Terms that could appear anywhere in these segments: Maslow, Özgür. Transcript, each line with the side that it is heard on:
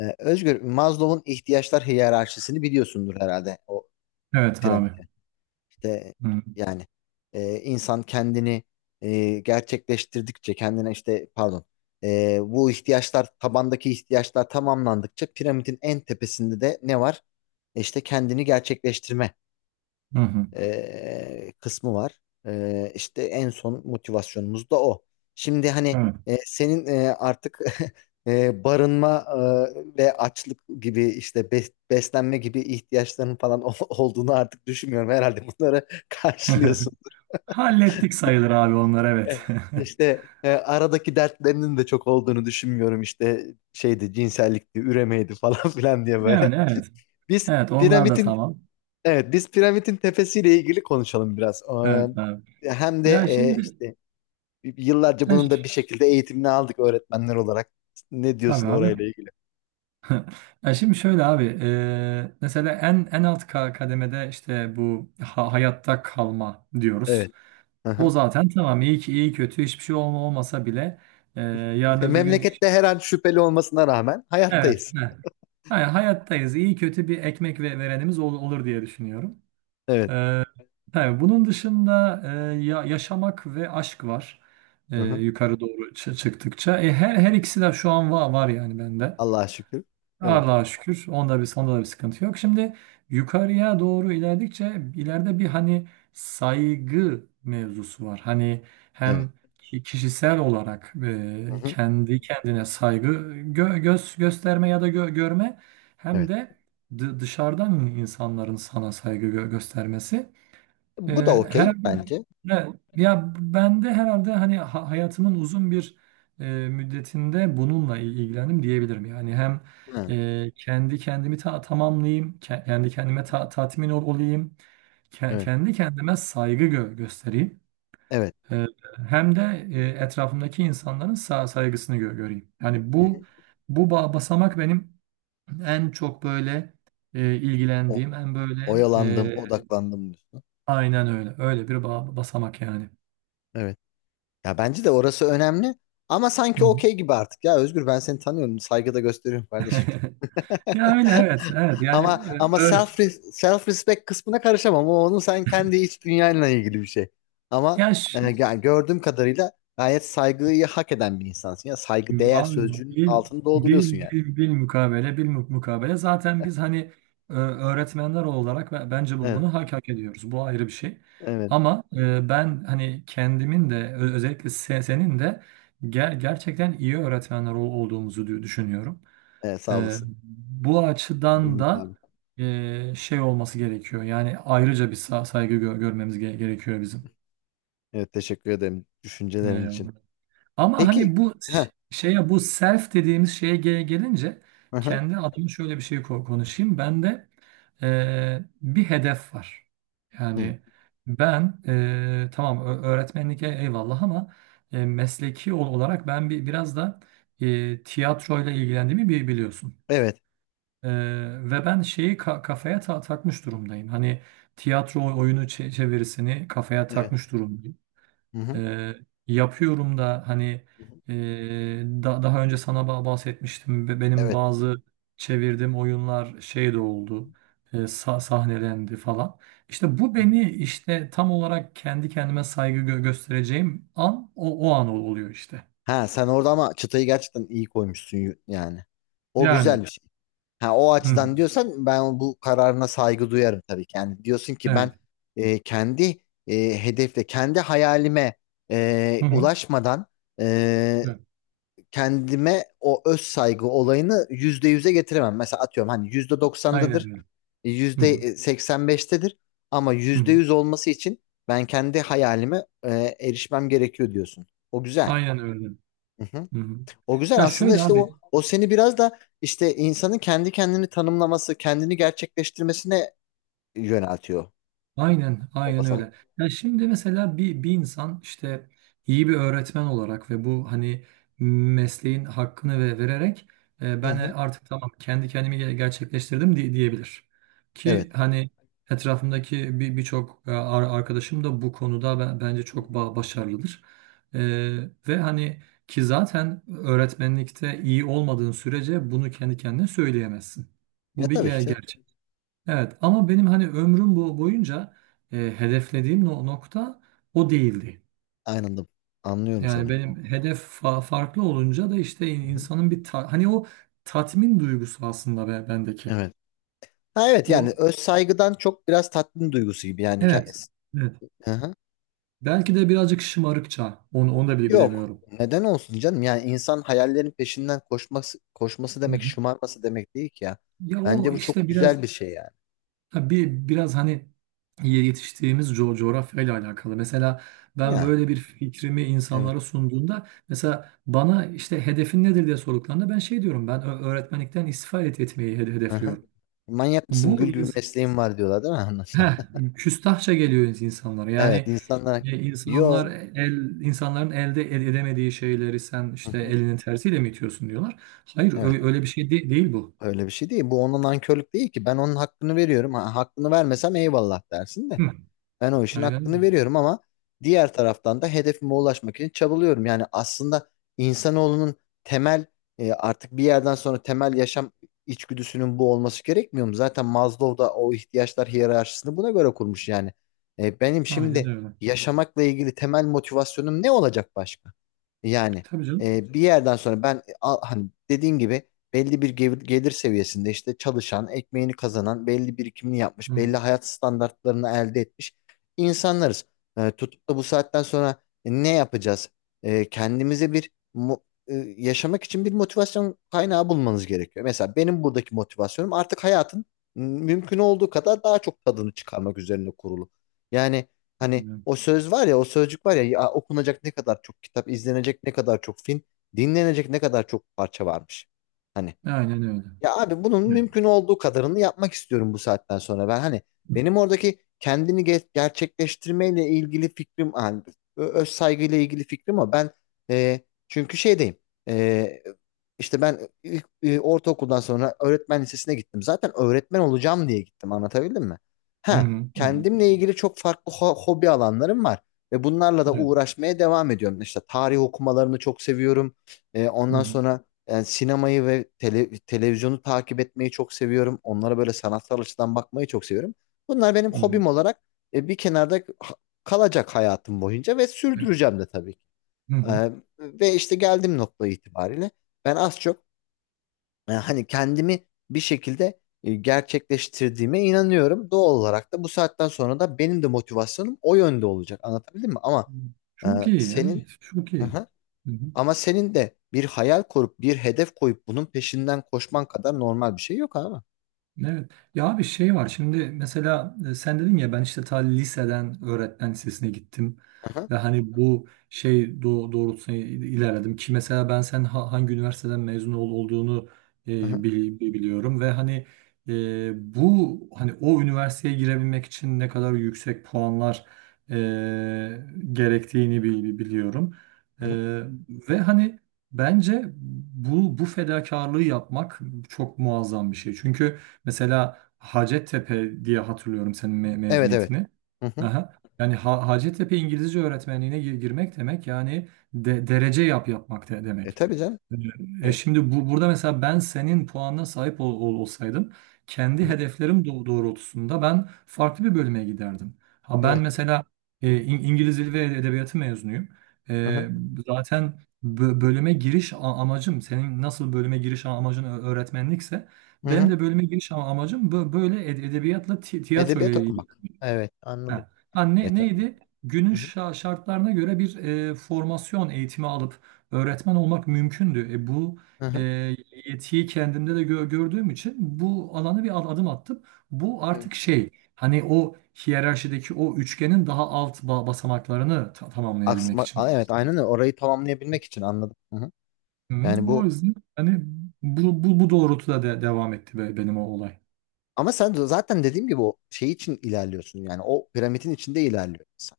left: Özgür, Maslow'un ihtiyaçlar hiyerarşisini biliyorsundur herhalde o
right: Evet abi.
left: piramide. İşte
right: Hı
left: yani, insan kendini gerçekleştirdikçe kendine işte pardon, e, bu ihtiyaçlar tabandaki ihtiyaçlar tamamlandıkça piramidin en tepesinde de ne var? İşte kendini gerçekleştirme
right: hı. Hı.
left: kısmı var. İşte en son motivasyonumuz da o. Şimdi hani,
right: Evet.
left: senin artık barınma ve açlık gibi işte beslenme gibi ihtiyaçların falan olduğunu artık düşünmüyorum. Herhalde bunları karşılıyorsun.
right: Hallettik sayılır abi, onlar
left: E,
right: evet.
left: İşte aradaki dertlerinin de çok olduğunu düşünmüyorum. İşte şeydi, cinsellikti, üremeydi falan filan diye
right: Yani
left: böyle.
right: evet.
left: Biz
right: Evet, onlar da
left: piramidin
right: tamam.
left: Evet, biz piramidin tepesiyle ilgili konuşalım biraz.
right: Evet abi.
left: Hem de
right: Ya şimdi
left: işte yıllarca
right: ya
left: bunun da bir
right: ş-
left: şekilde eğitimini aldık öğretmenler olarak. Ne
right: tabii
left: diyorsun
right: abi.
left: orayla ilgili?
right: Ya şimdi şöyle abi, mesela en alt kademede işte bu hayatta kalma diyoruz.
left: Evet.
right: O
left: Hı-hı.
right: zaten tamam, iyi ki iyi kötü hiçbir şey olmasa bile, yarın öbür gün
left: Memlekette her an şüpheli olmasına rağmen
right: evet,
left: hayattayız.
right: heh. Hayır, hayattayız, iyi kötü bir ekmek ve verenimiz olur diye düşünüyorum.
left: Evet.
right: Ee, tabii bunun dışında, yaşamak ve aşk var. Ee,
left: Hı-hı.
right: yukarı doğru çıktıkça. Her ikisi de şu an var yani bende.
left: Allah'a şükür. Evet.
right: Allah'a şükür. Onda bir, onda da bir sıkıntı yok. Şimdi yukarıya doğru ilerledikçe ileride bir, hani, saygı mevzusu var. Hani
left: Evet.
right: hem kişisel olarak,
left: Hı-hı.
right: kendi kendine saygı göz gösterme ya da görme, hem
left: Evet.
right: de dışarıdan insanların sana saygı göstermesi. Ee,
left: Bu da okey
right: herhalde
left: bence.
right: e, ya ben de herhalde, hani, hayatımın uzun bir e, müddetinde bununla ilgilendim diyebilirim. Yani hem
left: Ha.
right: kendi kendimi tamamlayayım, kendi kendime tatmin olayım,
left: Evet.
right: kendi kendime saygı göstereyim.
left: Evet.
right: E, hem de, etrafımdaki insanların saygısını göreyim. Yani bu
left: Hı-hı.
right: basamak benim en çok böyle
left: O,
right: ilgilendiğim, en böyle
left: oyalandım, odaklandım diyorsun.
right: aynen öyle. Öyle bir basamak yani.
left: Evet. Ya bence de orası önemli. Ama
right: Hı
left: sanki
right: hı.
left: okey gibi artık, ya Özgür, ben seni tanıyorum, saygıda gösteriyorum kardeşim.
right: Ya öyle, evet, evet, yani
left: Ama
right: öyle,
left: self respect kısmına karışamam. O, onun sen kendi iç dünyanla ilgili bir şey. Ama
right: yaş
left: yani gördüğüm kadarıyla gayet saygıyı hak eden bir insansın ya. Saygı değer
right: abi,
left: sözcüğünün
right: bil
left: altını dolduruyorsun
right: bil
left: yani.
right: bil bil mukabele bil mu- mukabele zaten biz, hani, öğretmenler olarak bence
left: Evet,
right: bunu hak ediyoruz, bu ayrı bir şey,
left: evet,
right: ama ben, hani, kendimin de özellikle senin de gerçekten iyi öğretmenler olduğumuzu düşünüyorum.
left: evet, sağ
right: E,
left: olasın.
right: bu açıdan
left: Benim
right: da,
left: abi.
right: şey, olması gerekiyor yani, ayrıca bir saygı görmemiz gerekiyor bizim.
left: Evet, teşekkür ederim düşüncelerin
right: E,
left: için.
right: Ama
left: Peki.
right: hani, bu
left: Ha.
right: şeye, bu self dediğimiz şeye gelince
left: Hı hı.
right: kendi adıma şöyle bir şey konuşayım. Bende bir hedef var.
left: Hı.
right: Yani ben, tamam, öğretmenlik eyvallah, ama mesleki olarak ben biraz da tiyatroyla ilgilendiğimi biliyorsun.
left: Evet,
right: E, ve ben şeyi kafaya takmış durumdayım. Hani tiyatro oyunu çevirisini kafaya
left: evet.
right: takmış durumdayım.
left: Hı hı.
right: Eee, yapıyorum da, hani,
left: Hı hı.
right: daha önce sana bahsetmiştim ve benim
left: Evet.
right: bazı çevirdiğim oyunlar şey de oldu. Sahnelendi falan. İşte bu
left: Hı hı.
right: beni, işte, tam olarak kendi kendime saygı göstereceğim an, o an oluyor işte.
left: Ha, sen orada ama çıtayı gerçekten iyi koymuşsun yani. O
right: Yani
left: güzel bir şey. Ha, o
right: hı
left: açıdan
right: hı,
left: diyorsan ben bu kararına saygı duyarım tabii ki. Yani diyorsun ki ben
right: evet.
left: kendi kendi hayalime
right: Hı hı,
left: ulaşmadan e,
right: evet.
left: kendime o öz saygı olayını %100'e getiremem. Mesela atıyorum hani yüzde
right: Aynen
left: doksandadır,
right: öyle. Hı
left: yüzde
right: hı,
left: seksen beştedir ama
right: hı
left: yüzde
right: hı.
left: yüz olması için ben kendi hayalime erişmem gerekiyor diyorsun. O güzel.
right: Aynen öyle. Hı hı.
left: O güzel
right: Ya
left: aslında,
right: şöyle
left: işte o
right: abi.
left: o seni biraz da işte insanın kendi kendini tanımlaması, kendini gerçekleştirmesine yöneltiyor
right: Aynen,
left: o
right: aynen
left: basamak.
right: öyle. Ya şimdi mesela bir insan, işte, iyi bir öğretmen olarak ve bu, hani, mesleğin hakkını vererek,
left: Hı
right: ben,
left: hı.
right: artık, tamam, kendi kendimi gerçekleştirdim diyebilir. Ki,
left: Evet.
right: hani, etrafımdaki birçok arkadaşım da bu konuda bence çok başarılıdır. E, ve, hani, ki zaten öğretmenlikte iyi olmadığın sürece bunu kendi kendine söyleyemezsin.
left: Ya
right: Bu bir
left: tabii ki.
right: gerçek. Evet, ama benim, hani, ömrüm bu boyunca hedeflediğim nokta o değildi.
left: Anladım. Anlıyorum
right: Yani
left: seni.
right: benim hedef farklı olunca da, işte,
left: Hı hı.
right: insanın bir hani o tatmin duygusu aslında bendeki.
left: Evet. Ha, evet, yani
right: O,
left: öz saygıdan çok biraz tatmin duygusu gibi yani.
right: evet. Evet.
left: Hı hı.
right: Belki de birazcık şımarıkça, onu da bile
left: Yok.
right: bilemiyorum.
left: Neden olsun canım? Yani insan hayallerin peşinden koşması
right: Hı
left: demek,
right: hı.
left: şımarması demek değil ki ya.
right: Ya
left: Bence
right: o,
left: bu çok
right: işte, biraz.
left: güzel bir şey yani.
right: Ha, biraz, hani, yetiştiğimiz coğrafyayla alakalı. Mesela ben
left: Ya.
right: böyle bir fikrimi
left: Evet.
right: insanlara sunduğumda, mesela bana, işte, hedefin nedir diye sorduklarında ben şey diyorum, ben öğretmenlikten istifa etmeyi
left: Hı hı.
right: hedefliyorum.
left: Manyak mısın?
right: Bu
left: Gül gibi
right: ins-
left: mesleğin var, diyorlar değil mi? Anlasın.
right: Heh, Küstahça geliyor insanlara.
left: Evet,
right: Yani
left: insanlar, yo.
right: insanlar, el insanların elde edemediği şeyleri sen,
left: Hı
right: işte,
left: hı.
right: elinin tersiyle mi itiyorsun diyorlar. Hayır,
left: Evet,
right: öyle bir şey değil bu.
left: öyle bir şey değil. Bu onun nankörlük değil ki. Ben onun hakkını veriyorum. Ha, hakkını vermesem eyvallah dersin de.
right: Hı.
left: Ben o işin
right: Aynen öyle.
left: hakkını veriyorum, ama diğer taraftan da hedefime ulaşmak için çabalıyorum. Yani aslında insanoğlunun temel artık bir yerden sonra temel yaşam içgüdüsünün bu olması gerekmiyor mu? Zaten Maslow da o ihtiyaçlar hiyerarşisini buna göre kurmuş yani. Benim
right: Aynen
left: şimdi
right: öyle.
left: yaşamakla ilgili temel motivasyonum ne olacak başka? Yani
right: Tabii canım.
left: bir yerden sonra ben, hani dediğin gibi, belli bir gelir seviyesinde işte çalışan, ekmeğini kazanan, belli birikimini yapmış, belli hayat standartlarını elde etmiş insanlarız. Tutup da bu saatten sonra ne yapacağız? Kendimize yaşamak için bir motivasyon kaynağı bulmanız gerekiyor. Mesela benim buradaki motivasyonum artık hayatın mümkün olduğu kadar daha çok tadını çıkarmak üzerine kurulu. Yani, hani
right: Hı.
left: o söz var ya, o sözcük var ya, ya okunacak ne kadar çok kitap, izlenecek ne kadar çok film, dinlenecek ne kadar çok parça varmış. Hani
right: Aynen öyle.
left: ya abi, bunun
right: Evet.
left: mümkün olduğu kadarını yapmak istiyorum bu saatten sonra. Ben hani, benim oradaki kendini gerçekleştirmeyle ilgili fikrim, hani öz saygıyla ilgili fikrim o. Ben, e, çünkü şeydeyim. E, işte ben ortaokuldan sonra öğretmen lisesine gittim. Zaten öğretmen olacağım diye gittim. Anlatabildim mi?
right: Hı
left: Ha,
right: hı, hı hı.
left: kendimle ilgili çok farklı hobi alanlarım var ve bunlarla da
right: Evet.
left: uğraşmaya devam ediyorum. İşte tarih okumalarını çok seviyorum.
right: Hı
left: Ondan
right: hı,
left: sonra yani sinemayı ve televizyonu takip etmeyi çok seviyorum. Onlara böyle sanatsal açıdan bakmayı çok seviyorum. Bunlar benim
right: hı hı.
left: hobim olarak bir kenarda kalacak hayatım boyunca ve
right: Evet.
left: sürdüreceğim de tabii ki.
right: Hı hı.
left: E, ve işte geldiğim nokta itibariyle ben az çok, hani kendimi bir şekilde gerçekleştirdiğime inanıyorum. Doğal olarak da bu saatten sonra da benim de motivasyonum o yönde olacak. Anlatabildim mi? E,
right: Çok iyi,
left: senin...
right: evet, çok iyi.
left: Ama senin de bir hayal kurup bir hedef koyup bunun peşinden koşman kadar normal bir şey yok abi.
right: Evet. Ya bir şey var. Şimdi mesela, sen dedin ya, ben, işte, ta liseden öğretmen lisesine gittim
left: Aha,
right: ve, hani, bu şey doğrultusunda ilerledim, ki mesela sen hangi üniversiteden mezun olduğunu e,
left: aha,
right: biliyorum ve, hani, bu, hani, o üniversiteye girebilmek için ne kadar yüksek puanlar e, gerektiğini biliyorum. E,
left: aha.
right: ve hani, bence bu fedakarlığı yapmak çok muazzam bir şey. Çünkü, mesela, Hacettepe diye hatırlıyorum senin
left: Evet, evet.
right: mezuniyetini.
left: Hı hı.
right: Aha. Yani Hacettepe İngilizce öğretmenliğine girmek demek yani, derece yapmak
left: E,
right: demek.
left: tabii canım.
right: Ee, E
left: E,
right: şimdi burada, mesela, ben senin puanına sahip olsaydım
left: hı
right: kendi
left: hı.
right: hedeflerim doğrultusunda ben farklı bir bölüme giderdim. Ha, ben
left: Evet.
right: mesela İngiliz Dili ve Edebiyatı mezunuyum.
left: Hı hı.
right: E, zaten bölüme giriş amacım, senin nasıl bölüme giriş amacın öğretmenlikse,
left: Hı
right: benim
left: hı.
right: de bölüme giriş amacım böyle edebiyatla tiyatro
left: Edebiyat
right: ile ilgili.
left: okumak. Evet, anladım.
right: Ha. Ha,
left: E, tabii.
right: neydi? Günün
left: Hı hı,
right: şartlarına göre bir, formasyon eğitimi alıp öğretmen olmak mümkündü. Bu
left: hı
right: e,
left: hı.
right: yetiyi kendimde de gördüğüm için bu alana bir adım attım. Bu
left: Evet.
right: artık şey, hani, o hiyerarşideki o üçgenin daha alt basamaklarını tamamlayabilmek
left: Aksma,
right: için.
left: evet, aynen öyle. Orayı tamamlayabilmek için anladım. Hı hı.
right: Hı,
left: Yani,
right: o yüzden, hani, bu doğrultuda devam etti benim o olay.
left: ama sen de zaten dediğim gibi o şey için ilerliyorsun. Yani o piramidin içinde ilerliyorsun.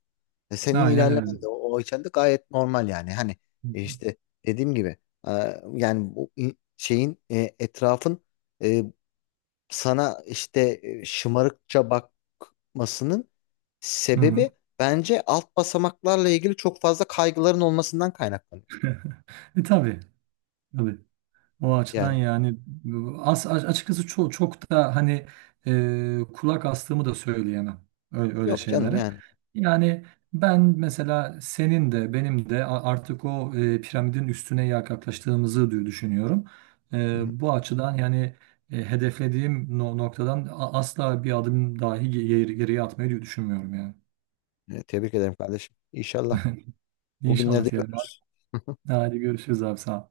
left: Senin
right: Aynen öyle.
left: ilerlemen de o içeride gayet normal yani. Hani
right: Hı hı.
left: işte dediğim gibi e, yani bu şeyin, etrafın e, sana işte şımarıkça bakmasının
right: Hı hı.
left: sebebi, bence alt basamaklarla ilgili çok fazla kaygıların olmasından kaynaklanıyor.
right: Tabii, tabii. O açıdan
left: Yani
right: yani, açıkçası çok, çok da, hani, kulak astığımı da söyleyemem öyle, öyle
left: yok canım
right: şeylere.
left: yani.
right: Yani ben mesela senin de benim de artık o, piramidin üstüne yaklaştığımızı düşünüyorum.
left: Hı
right: E,
left: hı.
right: bu açıdan yani, hedeflediğim noktadan asla bir adım dahi geriye atmayı düşünmüyorum yani.
left: Tebrik ederim kardeşim. İnşallah o günleri
right: İnşallah
left: de
right: diyelim abi.
left: görürüz.
right: Hadi görüşürüz abi, sağ ol.